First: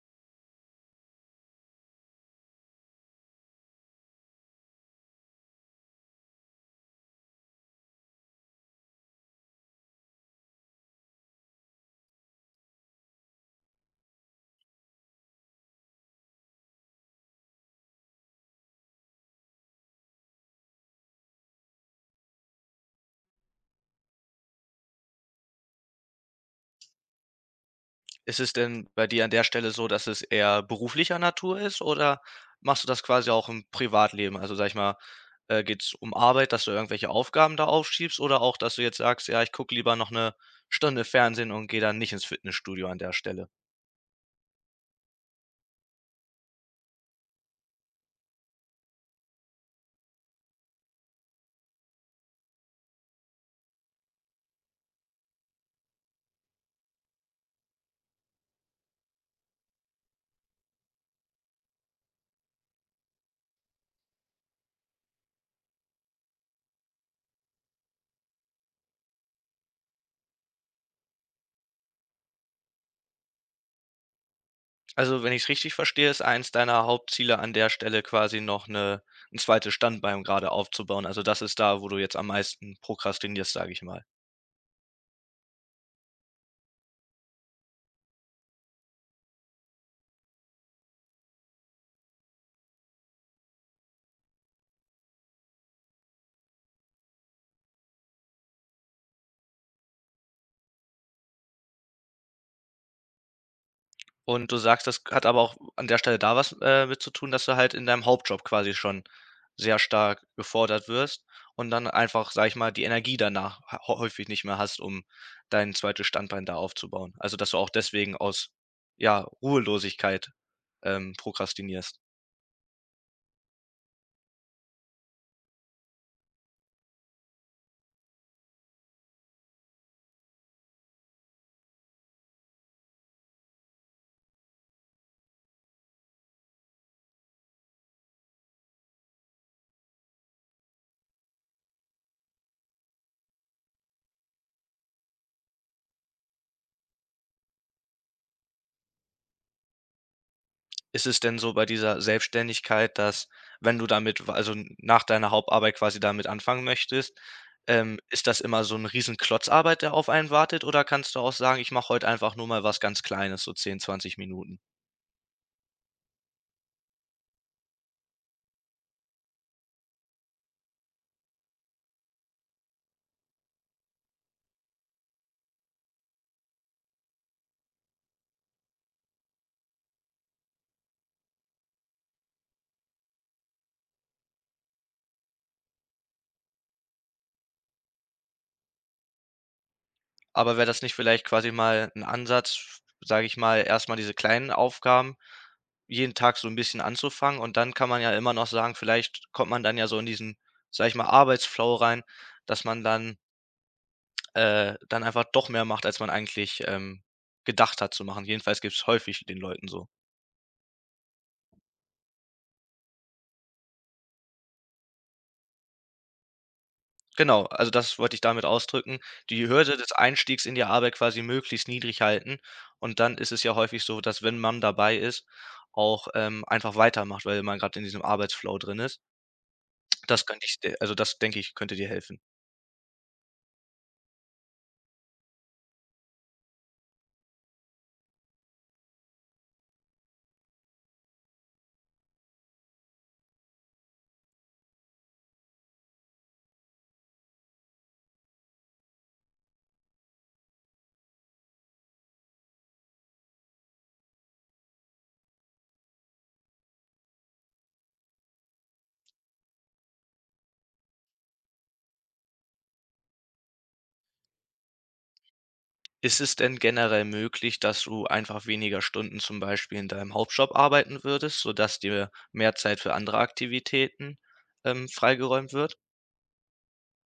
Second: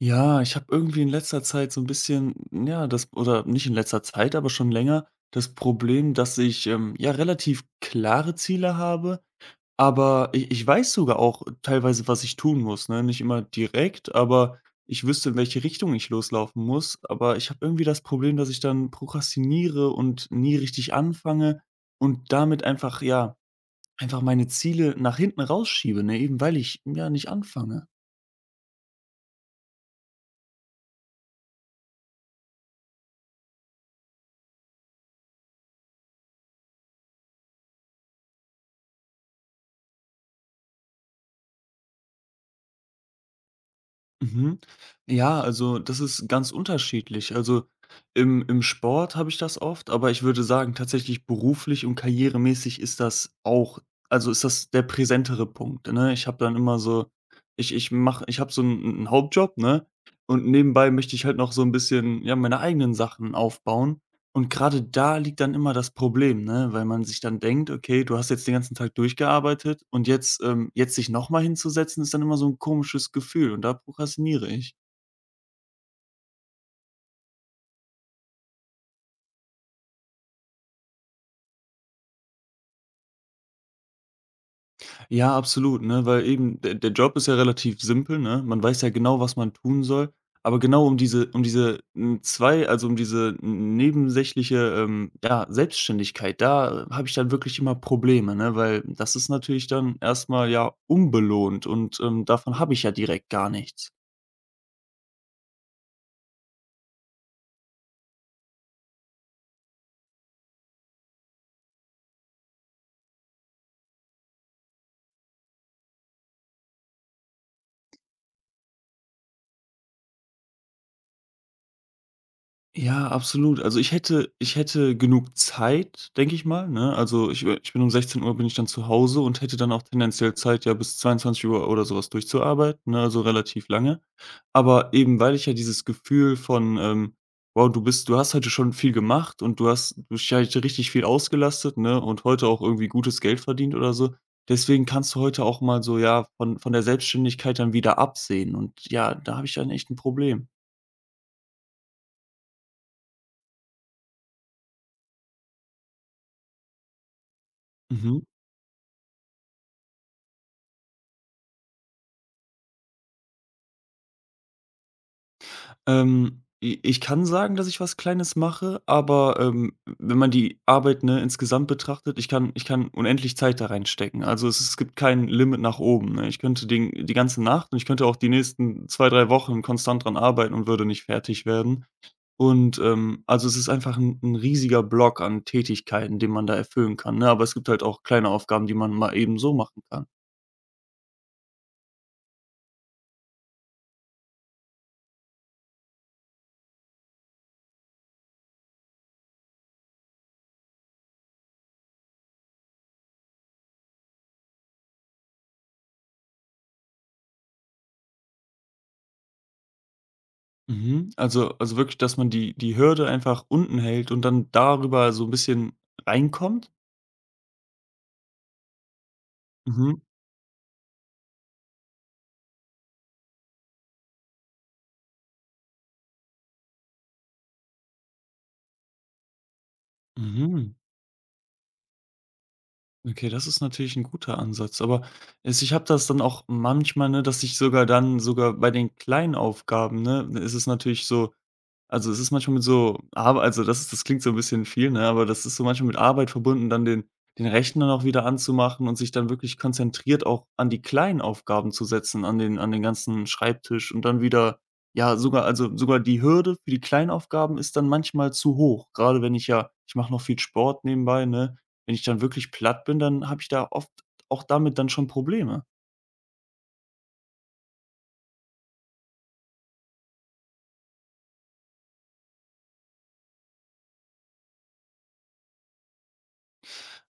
Ja, ich habe irgendwie in letzter Zeit so ein bisschen, ja, das oder nicht in letzter Zeit, aber schon länger, das Problem, dass ich, ja, relativ klare Ziele habe, aber ich weiß sogar auch teilweise, was ich tun muss, ne? Nicht immer direkt, aber ich wüsste, in welche Richtung ich loslaufen muss. Aber ich habe irgendwie das Problem, dass ich dann prokrastiniere und nie richtig anfange und damit einfach ja, einfach meine Ziele nach hinten rausschiebe, ne, eben weil ich, ja, nicht anfange. Ist es denn bei dir an der Stelle so, dass es eher beruflicher Natur ist oder machst du das quasi auch im Privatleben? Also, sage ich mal, geht es um Arbeit, dass du irgendwelche Aufgaben da aufschiebst oder auch, dass du jetzt sagst: „Ja, ich gucke lieber noch eine Stunde Fernsehen und gehe dann nicht ins Fitnessstudio an der Stelle?" Mhm. Ja, also das ist ganz unterschiedlich. Also im Sport habe ich das oft, aber ich würde sagen, tatsächlich beruflich und karrieremäßig ist das auch, also ist das der präsentere Punkt. Ne? Ich habe dann immer so, ich habe so einen Hauptjob, ne? Und nebenbei möchte ich halt noch so ein bisschen ja, meine eigenen Sachen aufbauen. Und gerade da liegt dann immer das Problem, ne, weil man sich dann denkt: „Okay, du hast jetzt den ganzen Tag durchgearbeitet und jetzt jetzt sich noch mal hinzusetzen, ist dann immer so ein komisches Gefühl“, und da prokrastiniere ich. Also, wenn ich es richtig verstehe, ist eins deiner Hauptziele an der Stelle quasi noch eine 'n zweites Standbein gerade aufzubauen. Also, das ist da, wo du jetzt am meisten prokrastinierst, sage ich mal. Ja, absolut, ne, weil eben der Job ist ja relativ simpel, ne? Man weiß ja genau, was man tun soll, aber genau 2 also, um diese nebensächliche, ja, Selbstständigkeit, da habe ich dann wirklich immer Probleme, ne, weil das ist natürlich dann erst mal, ja, unbelohnt und, davon habe ich ja direkt gar nichts. Und du sagst, das hat aber auch an der Stelle da was, mit zu tun, dass du halt in deinem Hauptjob quasi schon sehr stark gefordert wirst und dann einfach, sage ich mal, die Energie danach hä häufig nicht mehr hast, um dein zweites Standbein da aufzubauen. Also, dass du auch deswegen aus, ja, Ruhelosigkeit, prokrastinierst. Ja, absolut. Also, ich hätte genug Zeit, denke ich mal, ne? Also, ich bin um sechzehn Uhr bin ich dann zu Hause und hätte dann auch tendenziell Zeit, ja, bis zweiundzwanzig Uhr oder sowas durchzuarbeiten, ne, also relativ lange. Aber eben, weil ich ja dieses Gefühl von, „Wow, du hast heute schon viel gemacht und du bist ja heute richtig viel ausgelastet, ne, und heute auch irgendwie gutes Geld verdient oder so. Deswegen kannst du heute auch mal so, ja, von der Selbstständigkeit dann wieder absehen.“ Und ja, da habe ich dann echt ein Problem. Ist es denn so bei dieser Selbstständigkeit, dass wenn du damit w also nach deiner Hauptarbeit quasi damit anfangen möchtest, Mhm. ist das immer so ein riesen Klotzarbeit, der auf einen wartet, oder kannst du auch sagen: „Ich mache heute einfach nur mal was ganz Kleines, so 10, 20 Minuten?" I Ich kann sagen, dass ich was Kleines mache, aber, wenn man die Arbeit, ne, insgesamt betrachtet, ich kann unendlich Zeit da reinstecken. Also, es gibt kein Limit nach oben, ne? Ich könnte den die ganze Nacht und ich könnte auch die nächsten 2 3 Wochen konstant dran arbeiten und würde nicht fertig werden. Und, also, es ist einfach ein 'n riesiger Block an Tätigkeiten, den man da erfüllen kann, ne? Aber es gibt halt auch kleine Aufgaben, die man mal eben so machen kann. Aber wäre das nicht vielleicht quasi mal ein Ansatz, sage ich mal, erst mal diese kleinen Aufgaben jeden Tag so ein bisschen anzufangen? Und dann kann man ja immer noch sagen, vielleicht kommt man dann ja so in diesen, sage ich mal, Arbeitsflow rein, dass man dann dann einfach doch mehr macht, als man eigentlich, gedacht hat zu machen. Jedenfalls geht's häufig den Leuten so. Mhm. Also wirklich, dass man die Hürde einfach unten hält und dann darüber so ein bisschen reinkommt? Genau, also das wollte ich damit ausdrücken. Die Hürde des Mhm, Einstiegs in die Arbeit quasi möglichst niedrig halten, und dann ist es ja häufig so, dass wenn man dabei ist, auch, einfach weitermacht, weil man gerade in diesem Arbeitsflow drin ist. Das könnte ich, mhm. also das, denke ich, könnte dir helfen. Okay, das ist natürlich ein guter Ansatz, aber es ich habe das dann auch manchmal, ne, dass ich sogar dann sogar bei den kleinen Aufgaben, ne, ist es natürlich so. Also, es ist manchmal mit so Arb also, das klingt so ein bisschen viel, ne, aber das ist so manchmal mit Arbeit verbunden, dann den Rechner noch wieder anzumachen und sich dann wirklich konzentriert auch an die kleinen Aufgaben zu setzen, an den ganzen Schreibtisch und dann wieder ja, sogar die Hürde für die kleinen Aufgaben ist dann manchmal zu hoch. Gerade wenn ich mache noch viel Sport nebenbei, ne? Wenn ich dann wirklich platt bin, dann habe ich da oft auch damit dann schon Probleme. Ist es denn generell möglich, dass du einfach weniger Stunden zum Beispiel in deinem Hauptjob arbeiten würdest, sodass dir mehr Zeit für andere Aktivitäten, freigeräumt wird?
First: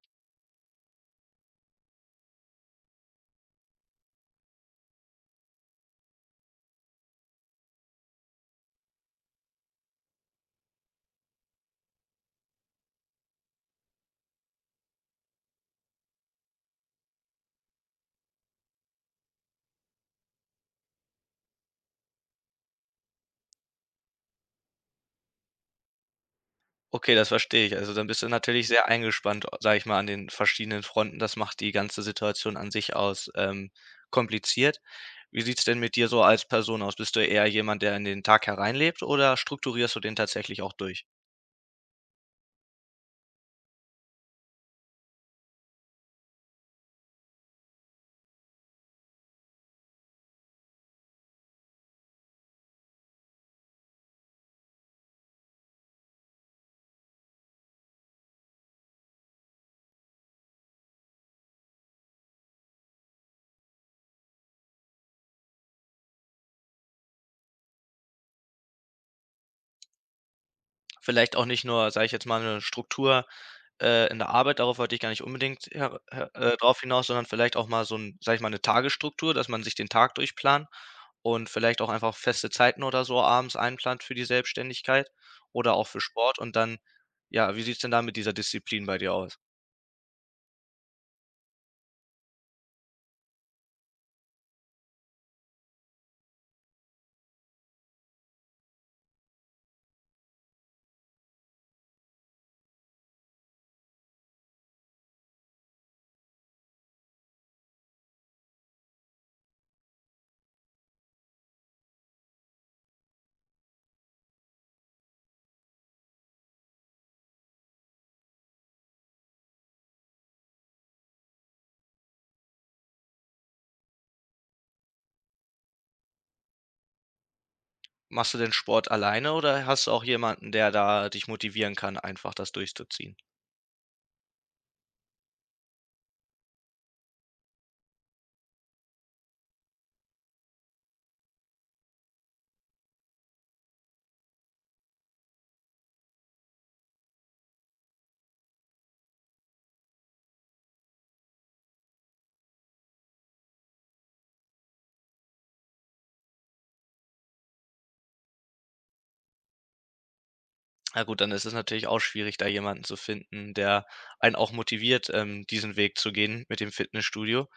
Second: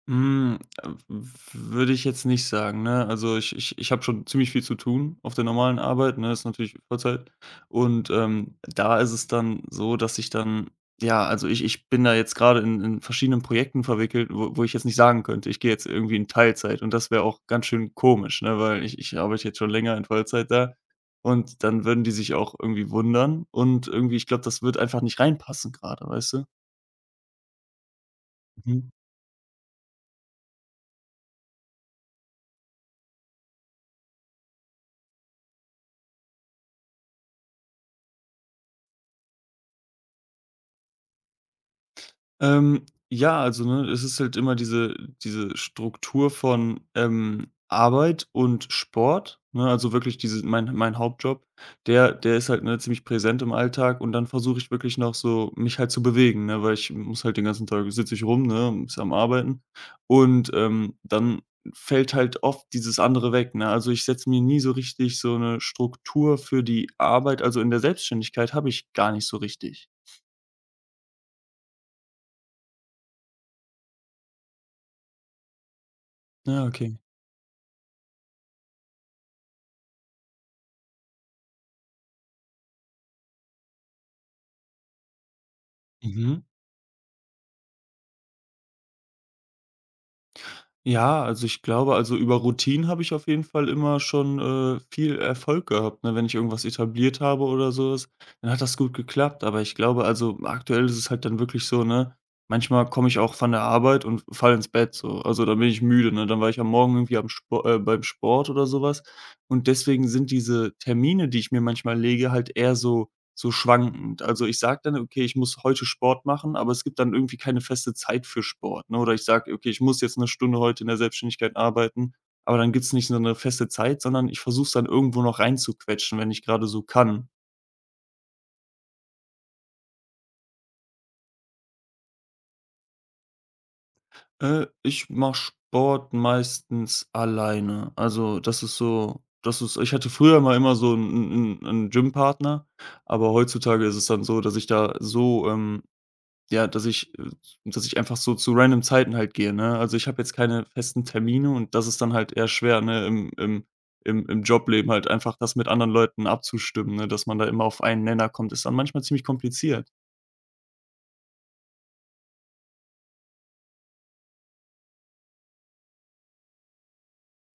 Hm, w würde ich jetzt nicht sagen, ne? Also, ich habe schon ziemlich viel zu tun auf der normalen Arbeit, ne? Ist natürlich Vollzeit. Und, da ist es dann so, dass ich dann ja, also, ich bin da jetzt gerade in verschiedenen Projekten verwickelt, wo ich jetzt nicht sagen könnte, ich gehe jetzt irgendwie in Teilzeit, und das wäre auch ganz schön komisch, ne, weil ich arbeite jetzt schon länger in Vollzeit da und dann würden die sich auch irgendwie wundern und irgendwie ich glaube, das wird einfach nicht reinpassen gerade, weißt du? Okay, das verstehe ich. Also, dann bist du natürlich sehr Mhm. eingespannt, sage ich mal, an den verschiedenen Fronten. Das macht die ganze Situation an sich aus, kompliziert. Wie sieht's denn mit dir so als Person aus? Bist du eher jemand, der in den Tag hereinlebt, oder strukturierst du den tatsächlich auch durch? Ja, also, ne, es ist halt immer diese Struktur von, Arbeit und Sport, ne? Also, wirklich diese mein Hauptjob, der ist halt, ne, ziemlich präsent im Alltag und dann versuche ich wirklich noch so, mich halt zu bewegen, ne, weil ich muss halt den ganzen Tag sitze ich rum, ne, ist am Arbeiten und, dann fällt halt oft dieses andere weg, ne? Also, ich setze mir nie so richtig so eine Struktur für die Arbeit also, in der Selbstständigkeit habe ich gar nicht so richtig. Vielleicht auch nicht nur, sage ich jetzt mal, eine Struktur in der Arbeit, darauf wollte ich gar nicht unbedingt her her Ja, drauf okay. hinaus, sondern vielleicht auch mal so 'n, sage ich mal, 'ne Tagesstruktur, dass man sich den Tag durchplant und vielleicht auch einfach feste Zeiten oder so abends einplant für die Selbstständigkeit oder auch für Sport. Mhm. Und dann, ja, wie sieht's denn da mit dieser Disziplin bei dir aus? Ja, also ich glaube also über Routinen habe ich auf jeden Fall immer schon, viel Erfolg gehabt, ne? Wenn ich irgendwas etabliert habe oder sowas, dann hat das gut geklappt. Aber ich glaube also aktuell ist es halt dann wirklich so, ne, manchmal komme ich auch von der Arbeit und falle ins Bett so. Also, dann bin ich müde, ne? Dann war ich am Morgen irgendwie am Spo beim Sport oder sowas. Und deswegen sind diese Termine, die ich mir manchmal lege, halt eher so schwankend. Also, ich sage dann: „Okay, ich muss heute Sport machen“, aber es gibt dann irgendwie keine feste Zeit für Sport, ne? Oder ich sage: „Okay, ich muss jetzt eine Stunde heute in der Selbstständigkeit arbeiten“, aber dann gibt's nicht so eine feste Zeit, sondern ich versuche es dann irgendwo noch reinzuquetschen, wenn ich gerade so kann. Machst du denn Sport alleine oder hast du auch jemanden, der da dich motivieren kann, einfach das durchzuziehen? Ich mache Sport meistens alleine. Also, das ist, ich hatte früher mal immer so einen 'n 'n 'n Gympartner, aber heutzutage ist es dann so, dass ich da so, Ja, dass ich äh, dass ich einfach so zu random Zeiten halt gehe, ne? Also, ich habe jetzt keine festen Termine und das ist dann halt eher schwer, ne, im Jobleben halt einfach das mit anderen Leuten abzustimmen, ne? Dass man da immer auf einen Nenner kommt, ist dann manchmal ziemlich kompliziert. Na gut, dann ist es natürlich auch schwierig, da jemanden zu finden, der einen auch motiviert, diesen Weg zu gehen mit dem Fitnessstudio.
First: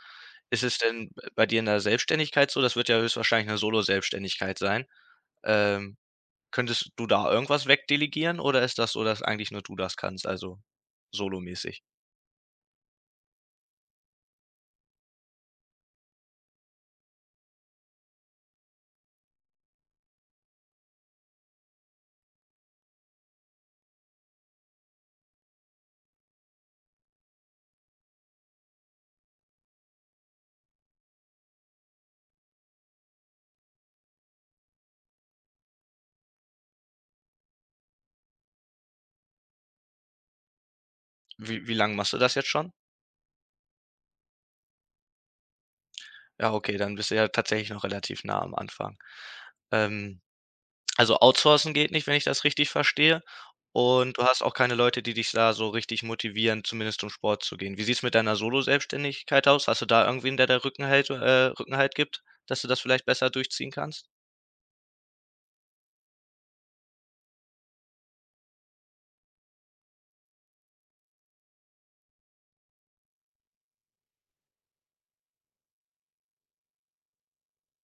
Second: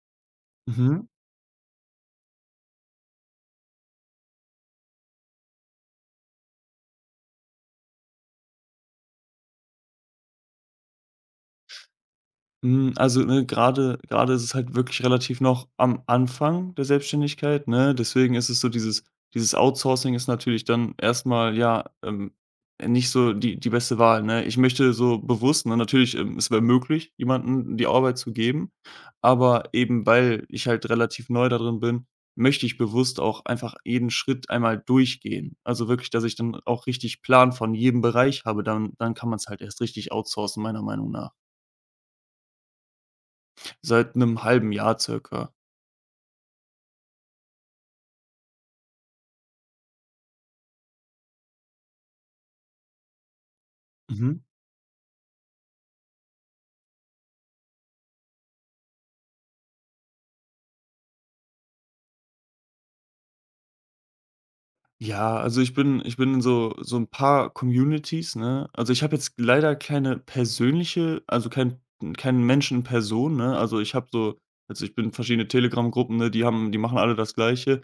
Ist es Mhm. denn b bei dir in der Selbstständigkeit so? Das wird ja höchstwahrscheinlich eine Solo-Selbstständigkeit sein. Ähm, könntest du da irgendwas wegdelegieren, oder ist das so, dass eigentlich nur du das kannst, also solomäßig? Also, ne, gerade grade ist es halt wirklich relativ noch am Anfang der Selbstständigkeit, ne? Deswegen ist es so dieses Outsourcing ist natürlich dann erstmal ja, nicht so die beste Wahl, ne? Ich möchte so bewusst ne, natürlich, es wäre möglich, jemandem die Arbeit zu geben, aber eben weil ich halt relativ neu da drin bin, möchte ich bewusst auch einfach jeden Schritt einmal durchgehen. Also, wirklich, dass ich dann auch richtig Plan von jedem Bereich habe, dann kann man es halt erst richtig outsourcen, meiner Meinung nach. Wie lange machst du das jetzt schon? Seit 'nem halben Jahr circa. Ja, okay, dann bist du ja tatsächlich noch relativ nah am Anfang. Ähm Also, outsourcen geht nicht, wenn ich das richtig verstehe. Und du Mhm. hast auch keine Leute, die dich da so richtig motivieren, zumindest zum Sport zu gehen. Wie sieht's mit deiner Solo Selbstständigkeit aus? Hast du da irgendwen, der Rückenhalt gibt, dass du das vielleicht besser durchziehen kannst? Ja, also ich bin in so ein paar Communities, ne? Also, ich habe jetzt leider keine persönliche also, keinen Menschen in Person, ne? Also, ich habe so also, ich bin in verschiedene Telegram-Gruppen, ne, die machen alle das Gleiche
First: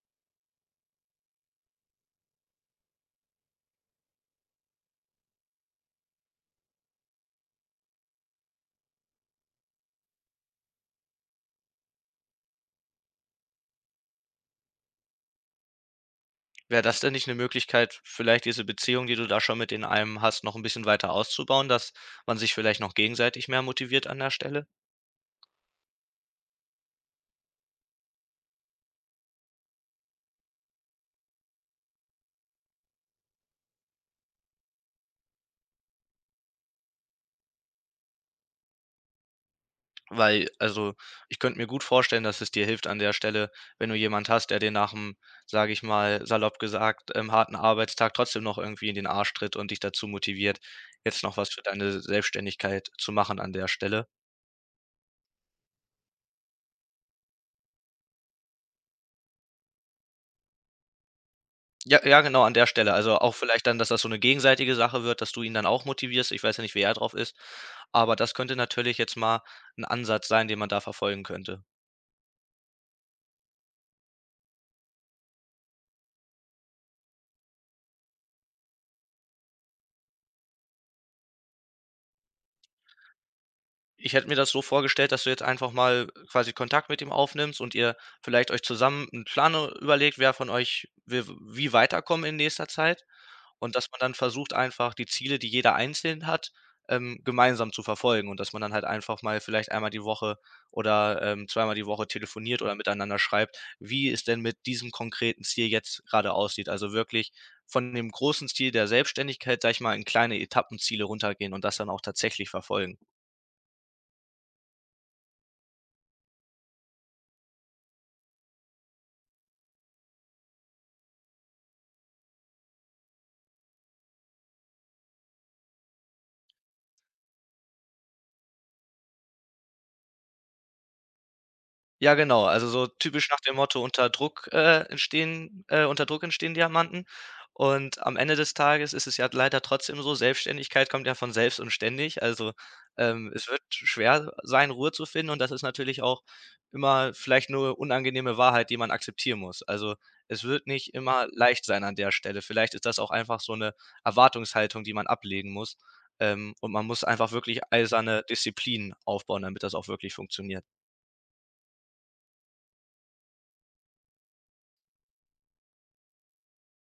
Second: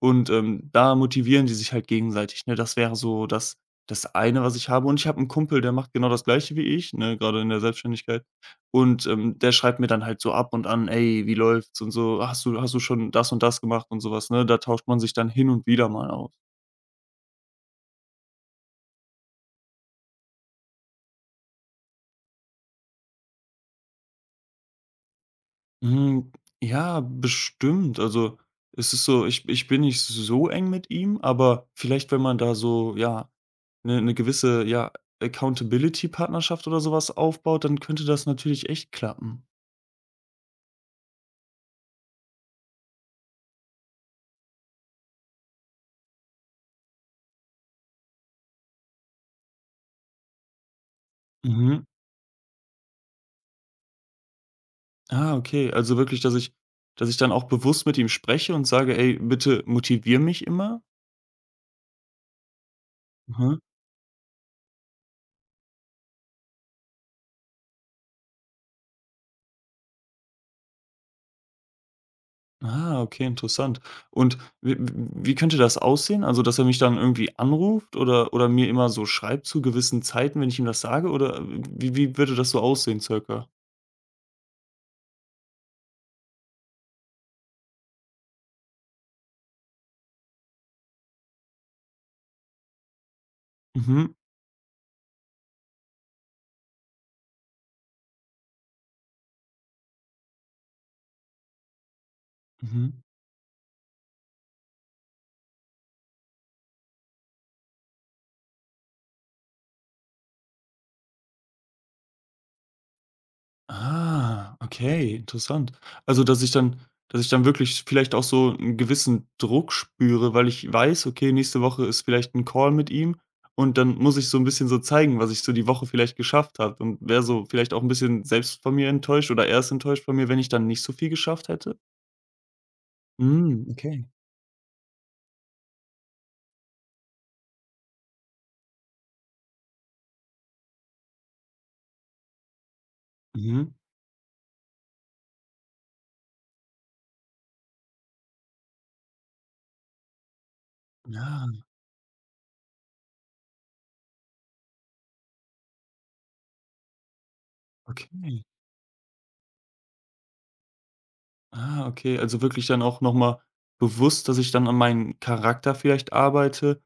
und, da motivieren die sich halt gegenseitig, ne? Das wäre so das eine, was ich habe, und ich habe einen Kumpel, der macht genau das Gleiche wie ich, ne, gerade in der Selbstständigkeit und, der schreibt mir dann halt so ab und an: „Ey, wie läuft's?“ und so: hast du schon das und das gemacht?“ und sowas, ne? Da tauscht man sich dann hin und wieder mal aus. Wäre das denn nicht eine Möglichkeit, vielleicht diese Beziehung, die du da schon mit in einem hast, noch ein bisschen weiter auszubauen, dass man sich vielleicht noch gegenseitig mehr motiviert an der Stelle? Hm, ja, bestimmt. Also, es ist so, ich bin nicht so eng mit ihm, aber vielleicht, wenn man da so, ja, eine 'ne 'ne gewisse, ja, Accountability-Partnerschaft oder sowas aufbaut, dann könnte das natürlich echt klappen. Weil, also, ich könnte mir gut vorstellen, dass es dir hilft an der Stelle, wenn du jemand hast, der dir nach dem, sage ich mal, salopp gesagt, harten Arbeitstag trotzdem noch irgendwie in den Arsch tritt und dich dazu motiviert, jetzt noch was für Mhm. deine Selbstständigkeit zu machen an der Stelle. Ah, okay. Also wirklich, dass ich dann auch bewusst mit ihm spreche und sage: „Ey, bitte motiviere mich immer?“ Ja, ja, genau, an der Stelle. Also, auch Mhm. vielleicht dann, dass das so eine gegenseitige Sache wird, dass du ihn dann auch motivierst. Ich weiß ja nicht, wie er drauf ist, aber das könnte natürlich jetzt mal ein Ansatz sein, den man da verfolgen könnte. Ah, okay, interessant. Und w wie könnte das aussehen? Also, dass er mich dann irgendwie anruft oder mir immer so schreibt zu gewissen Zeiten, wenn ich ihm das sage? Oder wie würde das so aussehen circa? Ich hätte mir das so vorgestellt, dass du jetzt einfach mal quasi Kontakt mit ihm aufnimmst und ihr vielleicht euch zusammen einen Plan, überlegt, wer von euch wi wie weiterkommen in nächster Zeit, und dass man Mhm, dann versucht, einfach die Ziele, die jeder einzeln hat, gemeinsam zu verfolgen, und dass man dann halt einfach mal vielleicht einmal die Woche oder, zweimal die Woche telefoniert oder mhm. miteinander schreibt, wie es denn mit diesem konkreten Ziel jetzt gerade aussieht. Also, wirklich von dem großen Ziel der Selbstständigkeit, sage ich mal, in kleine Etappenziele runtergehen und das dann auch tatsächlich verfolgen. Ah, okay, interessant. Also, dass ich dann wirklich vielleicht auch so einen gewissen Druck spüre, weil ich weiß: „Okay, nächste Woche ist vielleicht ein Call mit ihm und dann muss ich so ein bisschen so zeigen, was ich so die Woche vielleicht geschafft habe“, und wäre so vielleicht auch ein bisschen selbst von mir enttäuscht oder erst enttäuscht von mir, wenn ich dann nicht so viel geschafft hätte? Ja, genau. Also, so typisch nach dem Hm, Motto: okay. unter Druck, entstehen unter Druck entstehen Diamanten. Und am Ende des Tages ist es ja leider trotzdem so, Selbstständigkeit kommt ja von selbst und ständig. Also, es wird Mhm. schwer sein, Ruhe zu finden, und das ist natürlich auch immer vielleicht nur unangenehme Wahrheit, die man akzeptieren muss. Also, es wird nicht immer Ja, leicht sein an der Stelle. Vielleicht ist das auch einfach so eine Erwartungshaltung, die man ablegen muss. Und man muss einfach wirklich eiserne okay. Disziplin aufbauen, damit das auch wirklich funktioniert. Ah, okay, also wirklich dann auch nochmal bewusst, dass ich dann an meinem Charakter vielleicht arbeite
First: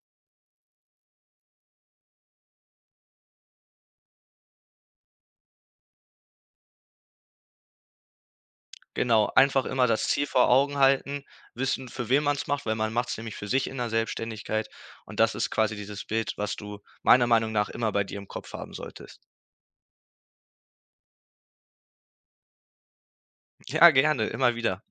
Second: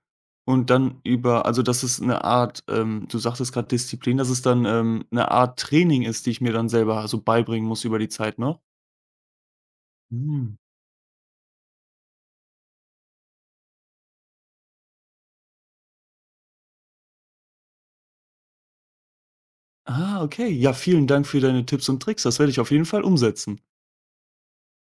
und dann dass es eine Art, du sagtest gerade Disziplin, dass es dann, 'ne Art Training ist, die ich mir dann selber so beibringen muss über die Zeit, ne? Genau, einfach immer das Ziel vor Mhm. Augen halten, wissen, für wen man es macht, weil man macht es nämlich für sich in der Selbstständigkeit, und das ist quasi dieses Bild, was du meiner Meinung nach immer bei dir im Kopf haben solltest. Ah, okay. Ja, vielen Dank für deine Tipps und Tricks. Das werde ich auf jeden Fall umsetzen. Ja, gerne, immer wieder.